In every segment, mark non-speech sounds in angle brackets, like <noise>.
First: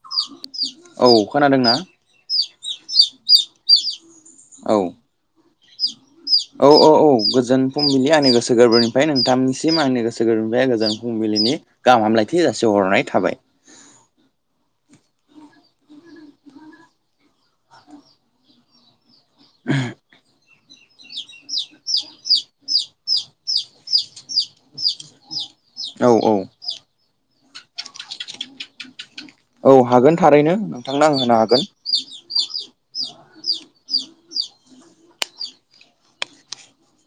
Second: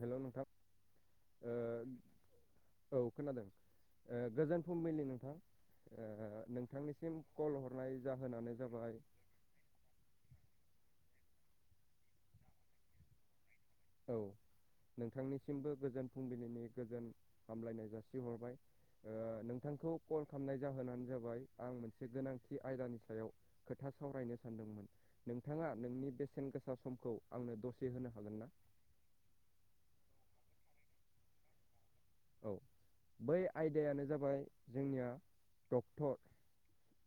Hello नोंथां? औ खोनादोंना ओ औ खोनादों ओ गोजोन औ फुंबिलि नोंथां। ओ औ औ औ नोंथांनिसिम कल हरनाय जाहोनानो जाबाय नोंथांनि सिम आंनि गोसो गोरबोनिफ्राय गोजोन फुंबिलिनि गाहाम हामलायथि जासिहरनाय थाबाय। औ। नोंथांनिसिमबो गोजोन फुंबिलिनि गोजोन हामलायनाय जासिहरबाय। ओ नोंथांखौ कल खामनाय जाहोनानो जाबाय आं मोनसे गोनांथि आयदानि सायाव खोथा सावरायनो सानदोंमोन। नोंथाङा औ नोंनि औ बेसेन गोसा समखौ आंनो दसे होनो हागोनना? औ हागोन थारैनो नोंथांनो आं होनो हागोन। औ बै आयदायानो जाबाय जोंनिया डक्टर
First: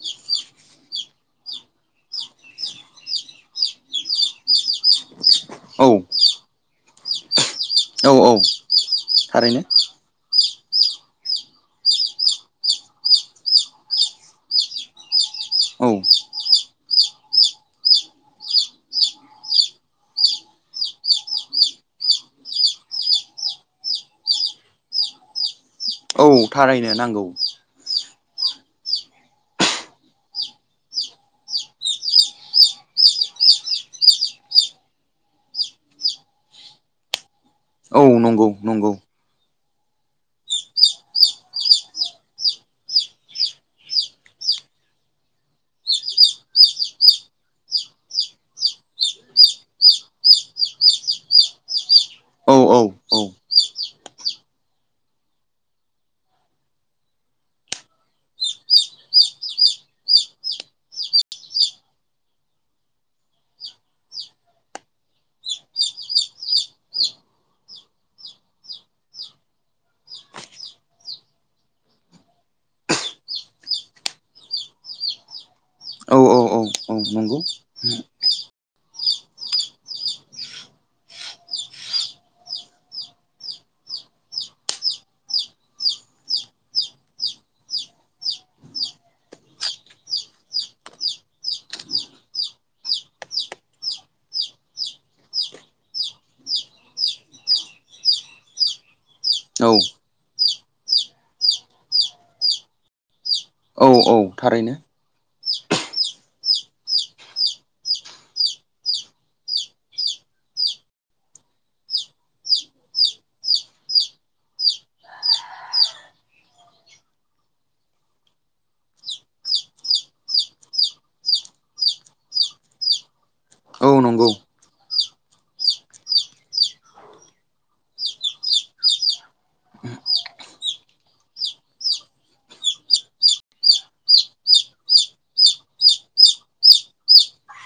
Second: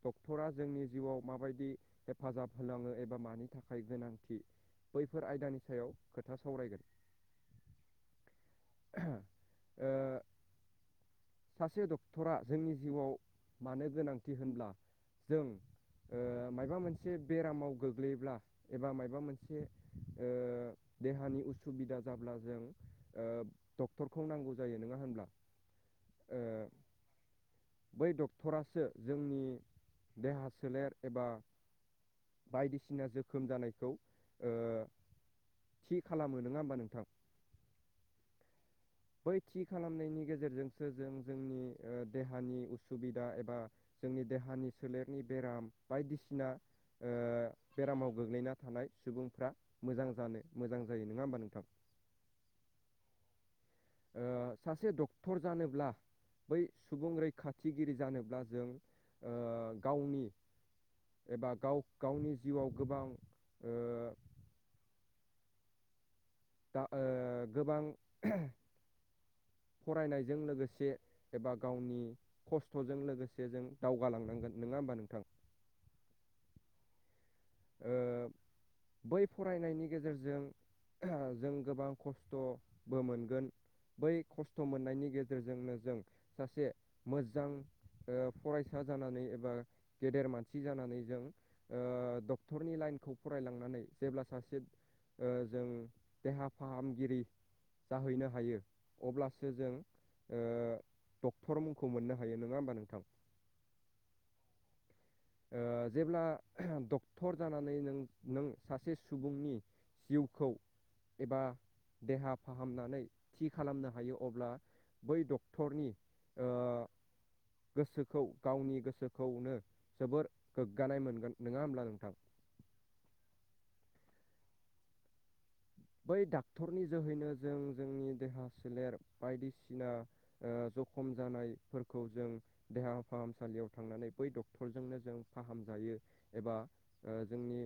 डक्टरा जोंनि जिउआव माबायदि हेफाजाब होनाङो एबा मानि थाखाय गोनांथि बैफोर आयदानि सायाव खोथा सावरायगोन। औ-औ थारैनो। ओ सासे डक्टरा जोंनि जिउआव मानो गोनांथि होनब्ला जों औ ओ माइबा मोनसे बेरामाव गोग्लैयोब्ला एबा माइबा मोनसे ओ देहानि उसुबिदा जाब्ला जों ओ डक्टरखौ नांगौ जायो नङा होनब्ला? औ ओ थारायनो नांगौ। बै डक्टरासो जोंनि देहा सोलेर एबा बायदिसिना जोखोम जानायखौ ओ थि खालामो नङा होमबा नोंथां? औ नंगौ-नंगौ। बै थि खालामनायनि गेजेरजोंसो जों जोंनि ओ देहानि उसुबिदा एबा जोंनि देहानि सोलेरनि बेराम बायदिसिना ओ बेरामाव गोग्लैना थानाय सुबुंफ्रा मोजां जानो मोजां जायो नङा होमबा नोंथां? औ औ औ ओ सासे डक्टर जानोब्ला बै सुबुं रैखाथिगिरि जानोब्ला जों ओ गावनि एबा गाव गावनि जिउआव गोबां ओ दा ओ गोबां फरायनायजों लोगोसे एबा गावनि खस्थ'जों लोगोसे जों दावगालांनांगोन नङा होमबा नोंथां? औ औ औ औ नंगौ। ओ बै फरायनायनि गेजेरजों जों गोबां खस्थ'बो मोनगोन बै खस्थ' मोननायनि गेजेरजोंनो जों सासे मोजां ओ फरायसा जानानै एबा गेदेर मानसि जानानै जों ओ डकथर डक्टरनि लाइनखौ फरायलांनानै जेब्ला सासे ओ जों देहा फाहामगिरि जाहैनो हायो अब्लासो औ जों ओ डक्टर मुंखौ मोननो हायो नङा होमबा नोंथां औ औ थारैनो ओ जेब्ला डक्टर डक्टर जानानै नों नों सासे सुबुंनि जिउखौ एबा देहा फाहामनानै थि खालामनो हायो अब्ला बै डक्टरनि ओ गोसोखौ गावनि गोसोखौनो जोबोर गोग्गानाय मोनगोन नङा होमब्ला नों <inaudible> औ नंगौ बै डाक्टरनि जोहैनो जों जोंनि देहा सोलेर बायदिसिना ओ जखम जानायफोरखौ जों देहा फाहामसालियाव थांनानै बै डक्टरजोंनो जों फाहामजायो एबा जोंनि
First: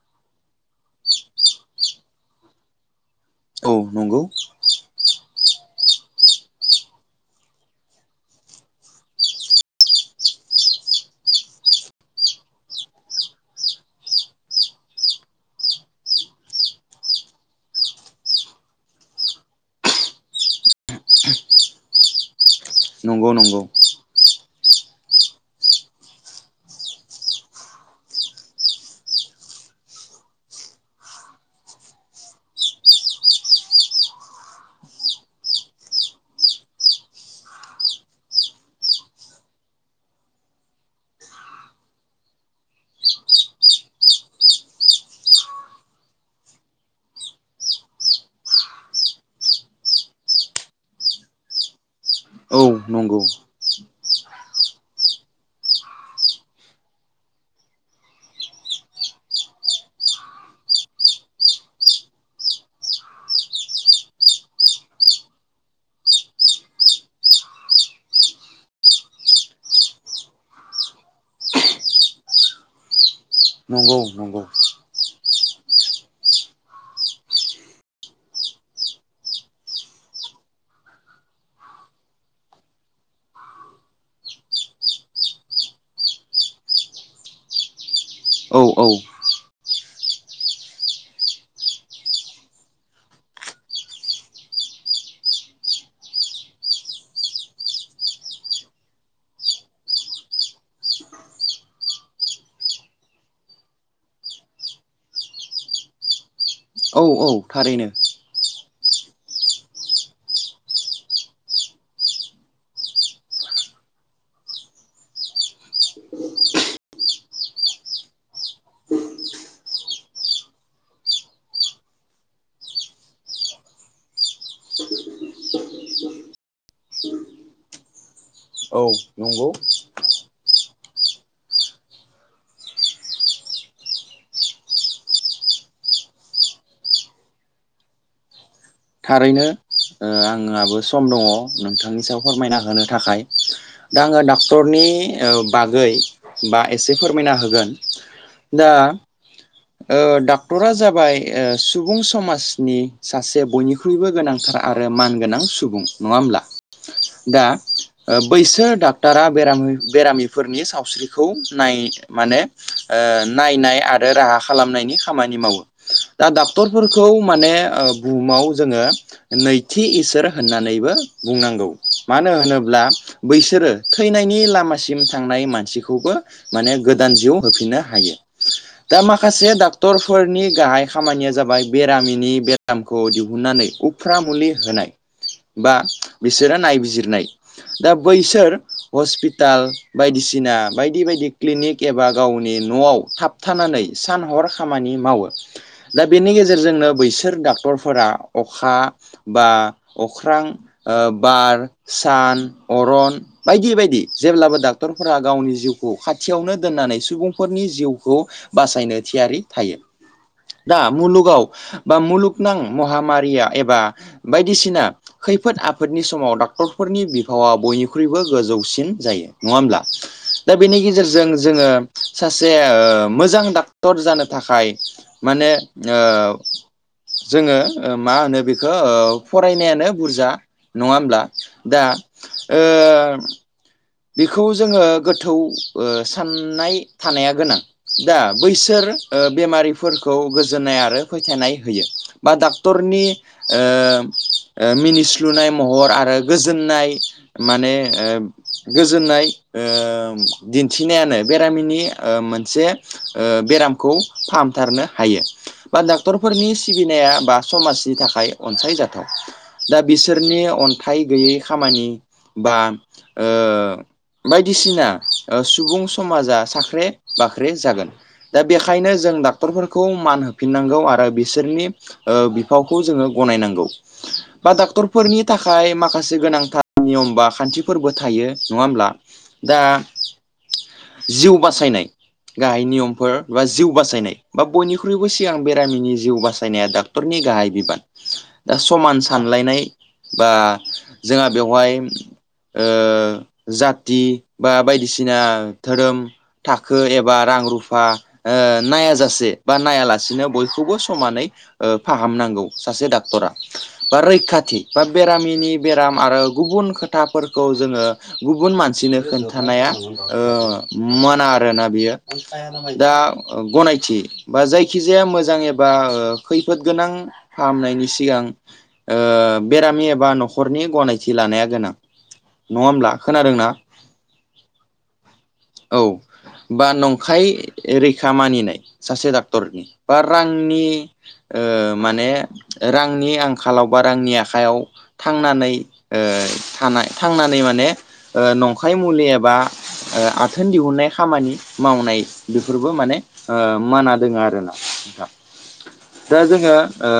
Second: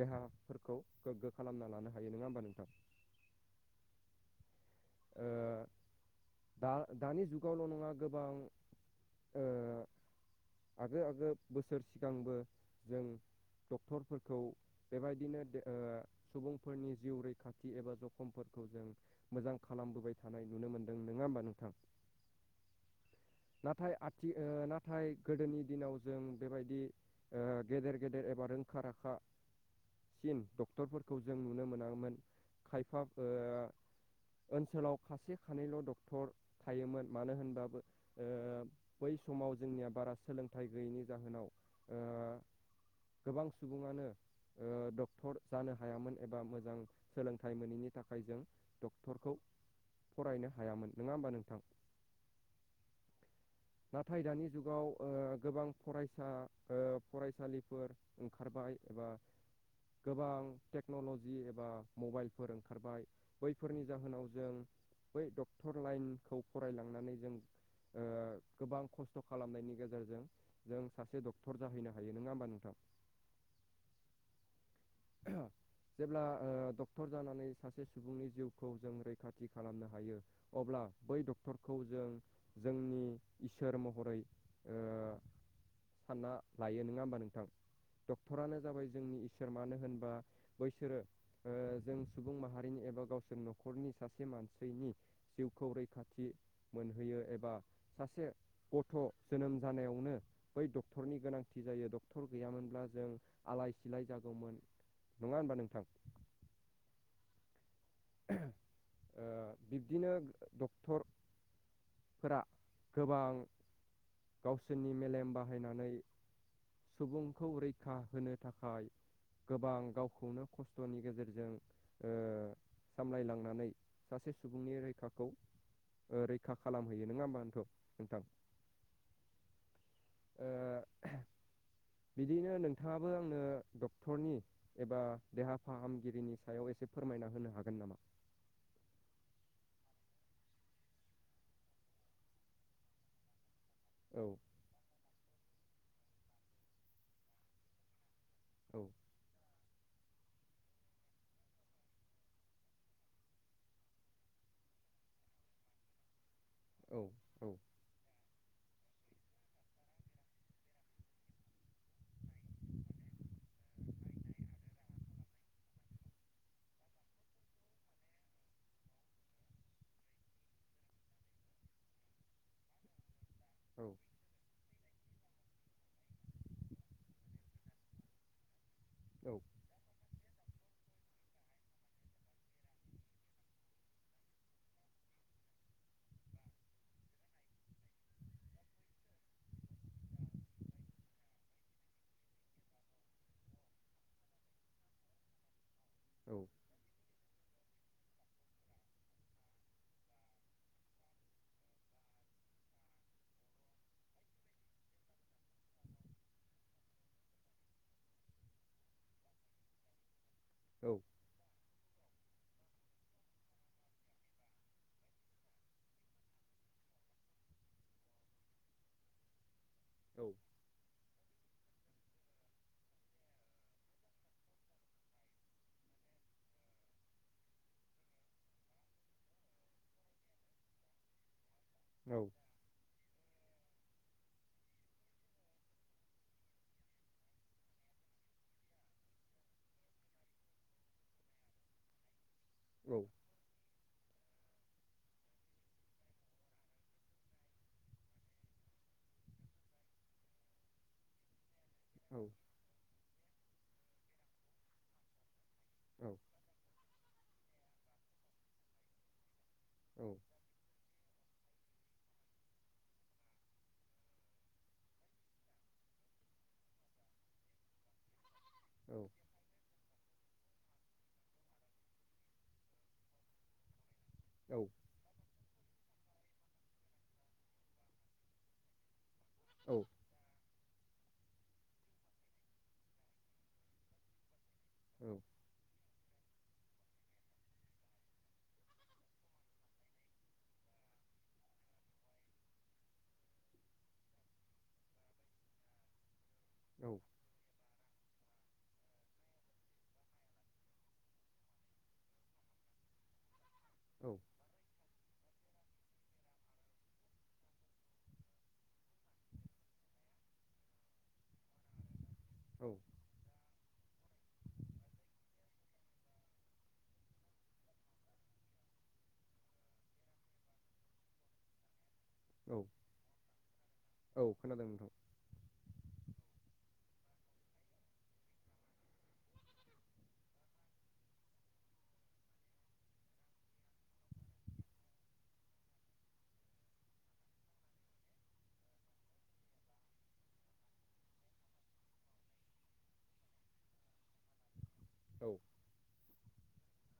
देहाफोरखौ गोग्गो खालामना लानो हायो नङा होमबा नोंथां औ नंगौ ओ दा दानि जुगावल' नङा गोबां ओ आगो आगो बोसोर सिगांबो जों डक्टरफोरखौ बेबायदिनो ओ सुबुं फोरनि जिउ रैखाथि एबा जखमफोरखौ जों मोजां खालामबोबाय थानाय नुनो मोन्दों नोङा होमबा नोंथां नंगौ न नाथाय आथि नाथाय गोदोनि दिनाव जों बेबायदि ओ गेदेर गेदेर एबा रोंखा राखासिन डक्टरफोरखौ जों नुनो मोनामामोन खायफा ओनसोलाव खासे खानैल' डक्टर थायोमोन मानो होनबाबो ओ बै समाव जोंनिया बारा सोलोंथाइ गैयैनि जाहोनाव ओ गोबां सुबुङानो ओ डक्टर जानो हायामोन एबा मोजां सोलोंथाइ मोनैनि थाखाय जों डक्टरखौ फरायनो हायामोन नोङा होमबा नोंथां? औ नंगौ नाथाय दानि जुगाव ओ गोबां फरायसा ओ फरायसालिफोर ओंखारबाय एबा गोबां टेक टेक्न'ल'जि एबा मबाइलफोर ओंखारबाय बैफोरनि जाहोनाव जों बै डक्टर लाइनखौ फराय लांनानै जों ओ गोबां खस्थ' खालामनायनि गेजेरजों जों सासे डक्टर जाहैनो हायो नङा होमबा नोंथां? नंगौ नंगौ <inaudible> जेब्ला ओ डक्टर जानानै सासे सुबुंनि जिउखौ जों रैखाथि खालामनो हायो। अब्ला बै डक्टरखौ जों जोंनि इसोर महरै ओ सानना लायो नङा होमबा नोंथां औ डक्टरानो औ जाबाय जोंनि इसोर मानो होनबा बैसोरो ओ जों सुबुं माहारिनि एबा गावसोर न'खरनि सासे मानसिनि जिउखौ रैखाथि मोनहोयो एबा सासे गथ' जोनोम जानायावनो बै डक्टरनि गोनांथि जायो डक्टर गैयामोनब्ला जों आलाय सिलाय जागौमोन। नङा होनबा नोंथां? औ औ थारैनो औ बिब्दिनो डक्टर फोर गोबां गावसोरनि मेलेम बाहायनानै जोंखौ रैखा होनो थाखाय गोबां गावखौनो खस्थ'नि गेजेरजों ओ सामलायलांनानै सासे सुबुंनि रैखाखौ रैखा खालामहैयो नङा होमबानोथ' नोंथां? औ नंगौ ओ बिदिनो नोंथाङाबो आंनो डक्टरनि एबा देहा फाहामगिरिनि सायाव एसे फोरमायना होनो हागोन नामा? थारैनो आंहाबो सम दङ नोंथांनि सायाव फोरमायना होनो थाखाय। दा आङो औ डाक्टरनि ओ बागै बा एसे फोरमायना होगोन दा औ ओ डक्टरा जाबाय ओ सुबुं समाजनि सासे बयनिख बख्रुइबो गोनांथार आरो मानगोनां सुबुं नङा होमब्ला औ दा औ बैसो डाक्टरा बेराम बेरामिफोरनि सावस्रिखौ नाय माने ओ नायनाय आरो राहा खालामनायनि खामानि मावो दा डाक्टरफोरखौ माने ओ बुहुमाव जोङो नैथि इसोर होननानैबो बुंनांगौ मानो होनोब्ला बैसोरो औ थै फनायनि लामासिम थांनाय मानसिखौबो माने गोदान जिउ होफिननो हायो। दा औ माखासे डाक्टरफोरनि गाहाय खामानिया जाबाय बेरामिनि बे दामखौ दिहुननानै उफ्रा मुलि होनाय बा बिसोरो नायबिजिरनाय दा बैसोर हस्पिटाल बायदिसिना बायदि बायदि क्लिनिक एबा गावनि न'आव थाबथानानै सान हर खामानि मावो। दा बेनि औ गेजेरजोंनो बैसोर डक्टरफोरा अखा बा अख्रां ओ बार सान अरन बायदि बायदि जेब्लाबो दा क्टरफोरा गावनि जिउखौ खाथियावनो दोननानै सुबुं फोरनि जिउखौ बासायनो थियारि थायो दा औ मुलुगाव बा मुलुगनां महामारिया एबा बायदिसिना खैफोद आफोदनि समाव डक्टरफोरनि बिफावा बयनिख्रुइबो गोजौसिन जायो नङा होमब्ला? औ दा बेनि गेजेरजों जोङो सासे ओ मोजां डक्टर जानो थाखाय माने ओ जोङो मा होनो बेखौ ओ फरायनायानो बुरजा नङा होमब्ला दा औ ओ बिखौ जोङो गोथौ ओ साननाय थानाया गोनां दा बैसोर ओ बेमारिफोरखौ गोजोननाय आरो फोथायनाय होयो बा दा औ क्टरनि ओ ओ मिनिस्लुनाय महर आरो गोजोननाय माने ओ गोजोननाय ओ दिन्थिनायानो बेरामिनि ओ औ मोनसे ओ बेरामखौ फाहामथारनो हायो बा औ डाक्टरफोरनि सिबिनाया बा समाजनि थाखाय अनसायजाथाव दा औ बेसोरनि अन थाय गैयि खामानि बा ओ बायदिसिना ओ सुबुं समाजा साख्रे बाख्रे जागोन दा बेखायनो औ जों दा क्टरफोरखौ मान होफिननांगौ आरो बिसोरनि ओ बिफावखौ जोङो गनायनांगौ। बा औ डाक्टरफोरनि थाखाय माखासे गोनांथार नियम बा खान्थिफोरबो थायो नङा होमब्ला दा औ जिउ बासायनाय गाहाय नियमफोर बा जिउ बासायनाय। बा बयनिख्रुइबो औ सिगां बेरामिनि जिउ बासायनाया डाक्टरनि गाहाय बिबान दा समान सानलायनाय बा जोंहा बेवहाय ओ जाति बा बायदिसिना धोरोम थाखो औ एबा रां रु फा ओ नाया जासे बा नायालासेनो बयखौबो समानै ओ फाहामनांगौ सासे डाक्टरा। बा रैखाथि बा बेरामिनि बेराम आरो गुबुन खोथाफोर खौ जोङो गुबुन मानसिनो खोन्थानाया ओ मोनाट आरोना बियो औ दा गनायथि बा जायखिजाया मोजां एबा खैफोद गोनां फाहामनायनि सिगां ओ बेरामि एबा न'खरनि गनायथि लानाया गोनां। नङा औ होमब्ला खोनादोंना? औ खोनादों नोंथां औ। बा नंखाय रैखा मानिनाय सासे डाक्टरनि बा रांनि ओ माने रांनि आंखालाव बा रांनि आखाइयाव। थांनानै ओ थानाय थांनानै माने नंखाय मुलि एबा ओ आथोन दिहुननाय खामानि मावनाय बेफोरबो माने ओ माना दोङो आरो। <unintelligible> औ दा जोङो ओ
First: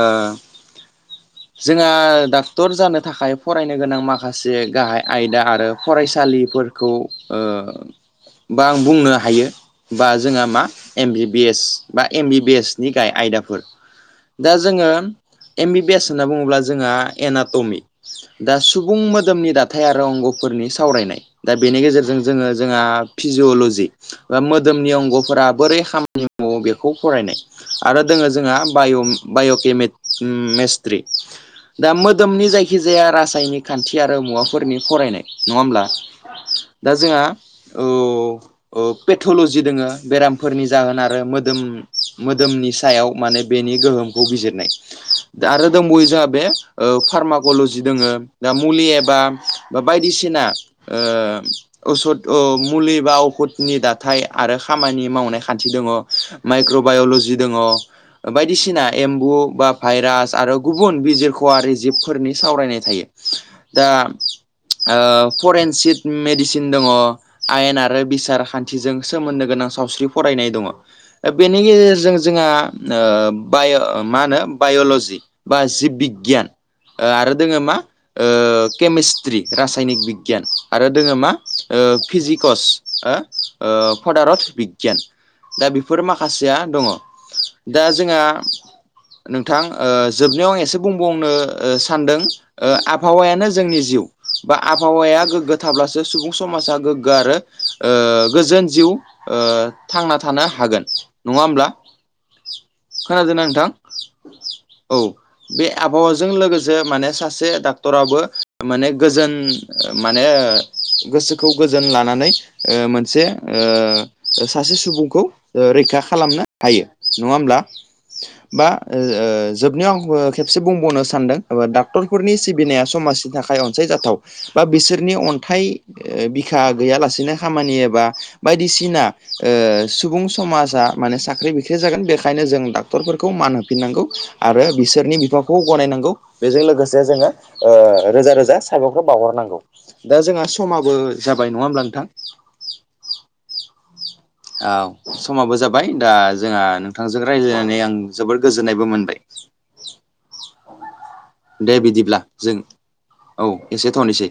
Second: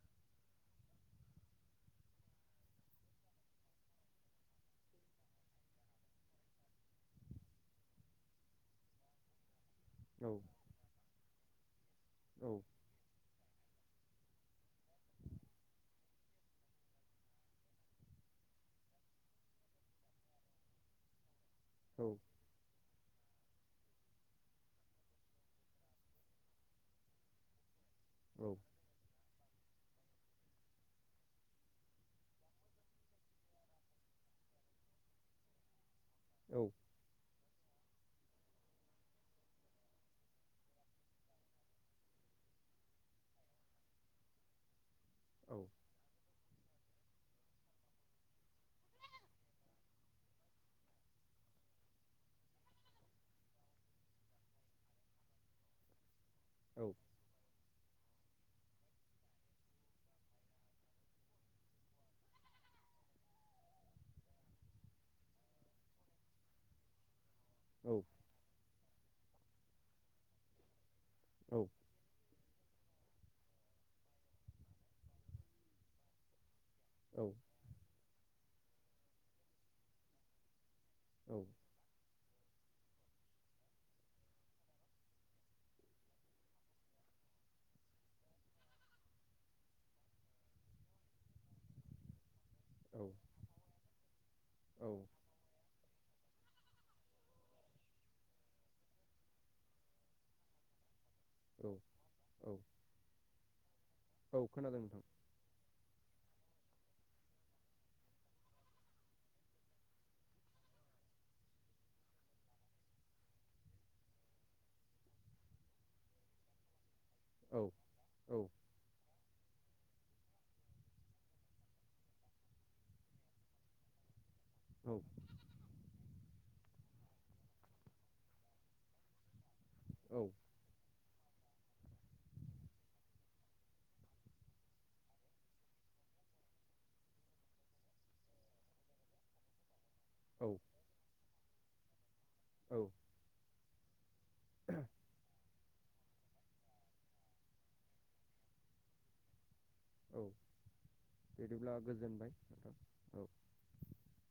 जोंहा डाक्टर जानो थाखाय फरायनो गोनां माखासे गाहाय आयदा आरो फरायसालिफोरखौओ बा आं बुंनो हायो बा औ जोंहा मा एम बि बिएस बा एम बि औ बिएस नि गाहाय आयदाफोर। दा जोङो एम बि बिएस होनना बुङोब्ला जोंहा एनाटमि दा सुबुं मोदोमनि दा थाय आरो अंग'फोरनि सावरायनाय। दा बेनि औ गेजेरजों जोङो जोंहा फिजिअल'जि बा मोदोमनि अंगफोरा बोरै खामानि मावो बेखौ फरायनाय। आरो दोङो जोंहा बाय बाय'के मिस्ट्रि। दा मोदोमनि जायखिजाया रासायनिक खान्थि आरो मुवाफोरनि फरायनाय नङा होमब्ला! औ। दा जोंहा औ ओ पेथलजि दङो बेरामफोरनि जाहोन आरो मोदोम मोदोमनि सायाव माने बेनि गोहोमखौ बिजिरनाय। दा आरो दंबावयो जोंहा बे ओ फार्मकल'जि दङो दा मुलि एबा बा बायदिसिना ओ असद अ मुलि बा अखुदनि दाथाय आरो खामानि मावनाय खान्थि दङ। माइक्र'बायल'जि दङ। बायदिसिना एम्बु बा भाइरास आरो गुबुन बिजिरख'आरि जिबफोरनि सावरायनाय थायो। दा ओ फरेनसिक मेडिसिन दङ आयेन आरो बिसार खा न्थिजों सोमोन्दो गोनां सावस्रि फरायनाय दङ। दा बेनि गेजेरजों जोंहा ओ बाय' माहोनो बाय'ल'जि बा जिब बिगियान ओ आरो दोङो मा। ओ केमिस्ट्रि रासायनिक बिगियान आरो दोङो मा ओ फिजिकस ओ फदारथ बिगियान। दा बेफोर माखासेया दङ। दा जोंहा नोंथां ओ जोबनायाव आं एसे बुंबावनो ओ सानदों ओ आबहावायानो जोंनि जिउ बा आबहावाया गोगो थाब्लासो सुबुं समाजा गोग्गो आरो ओ गोजोन जिउ ओ थांना थानो हागोन नङा औ होनब्ला! औ औ खोनादोंना नोंथां? औ खोनादों औ नोंथां। बे आबहावाजों लोगोसे माने सासे डाक्टराबो माने गोजोन ओ माने गोसोखौ गोजोन लानानै ओ मोनसे ओ सासे सुबुंखौ ओ रैखा खालामनो हायो नङा होमब्ला! औ बा ओ जोबनायाव आं खेबसे बुंबावनो सानदों डाक्टरफोरनि सिबिनाया समाज थाखाय अनसायजाथाव बा बिसोरनि अन थाय बिखा गैयालासेनो खामानि एबा बायदिसिना ओ औ सुबुं समाजा माने साख्रि बिख्रि जागोन बेखायनो जों डाक्टरफोरखौ मान होफिननांगौ आरो बिसोरनि बिफावखौ गनायनांगौ बेजों लोगोसे जोङो ओ रोजा रोजा साबायखर बावहरनांगौ दा जोंहा समाबो जाबाय नङा होमब्ला नोंथां! औ औ समाबो जाबाय दा जोंहा नोंथांजों रायलायनानै आं जोबोर गोजोननायबो मोनबाय औ दे बिदिब्ला गोजोनबाय जों नोंथां औ एसे थ'नोसै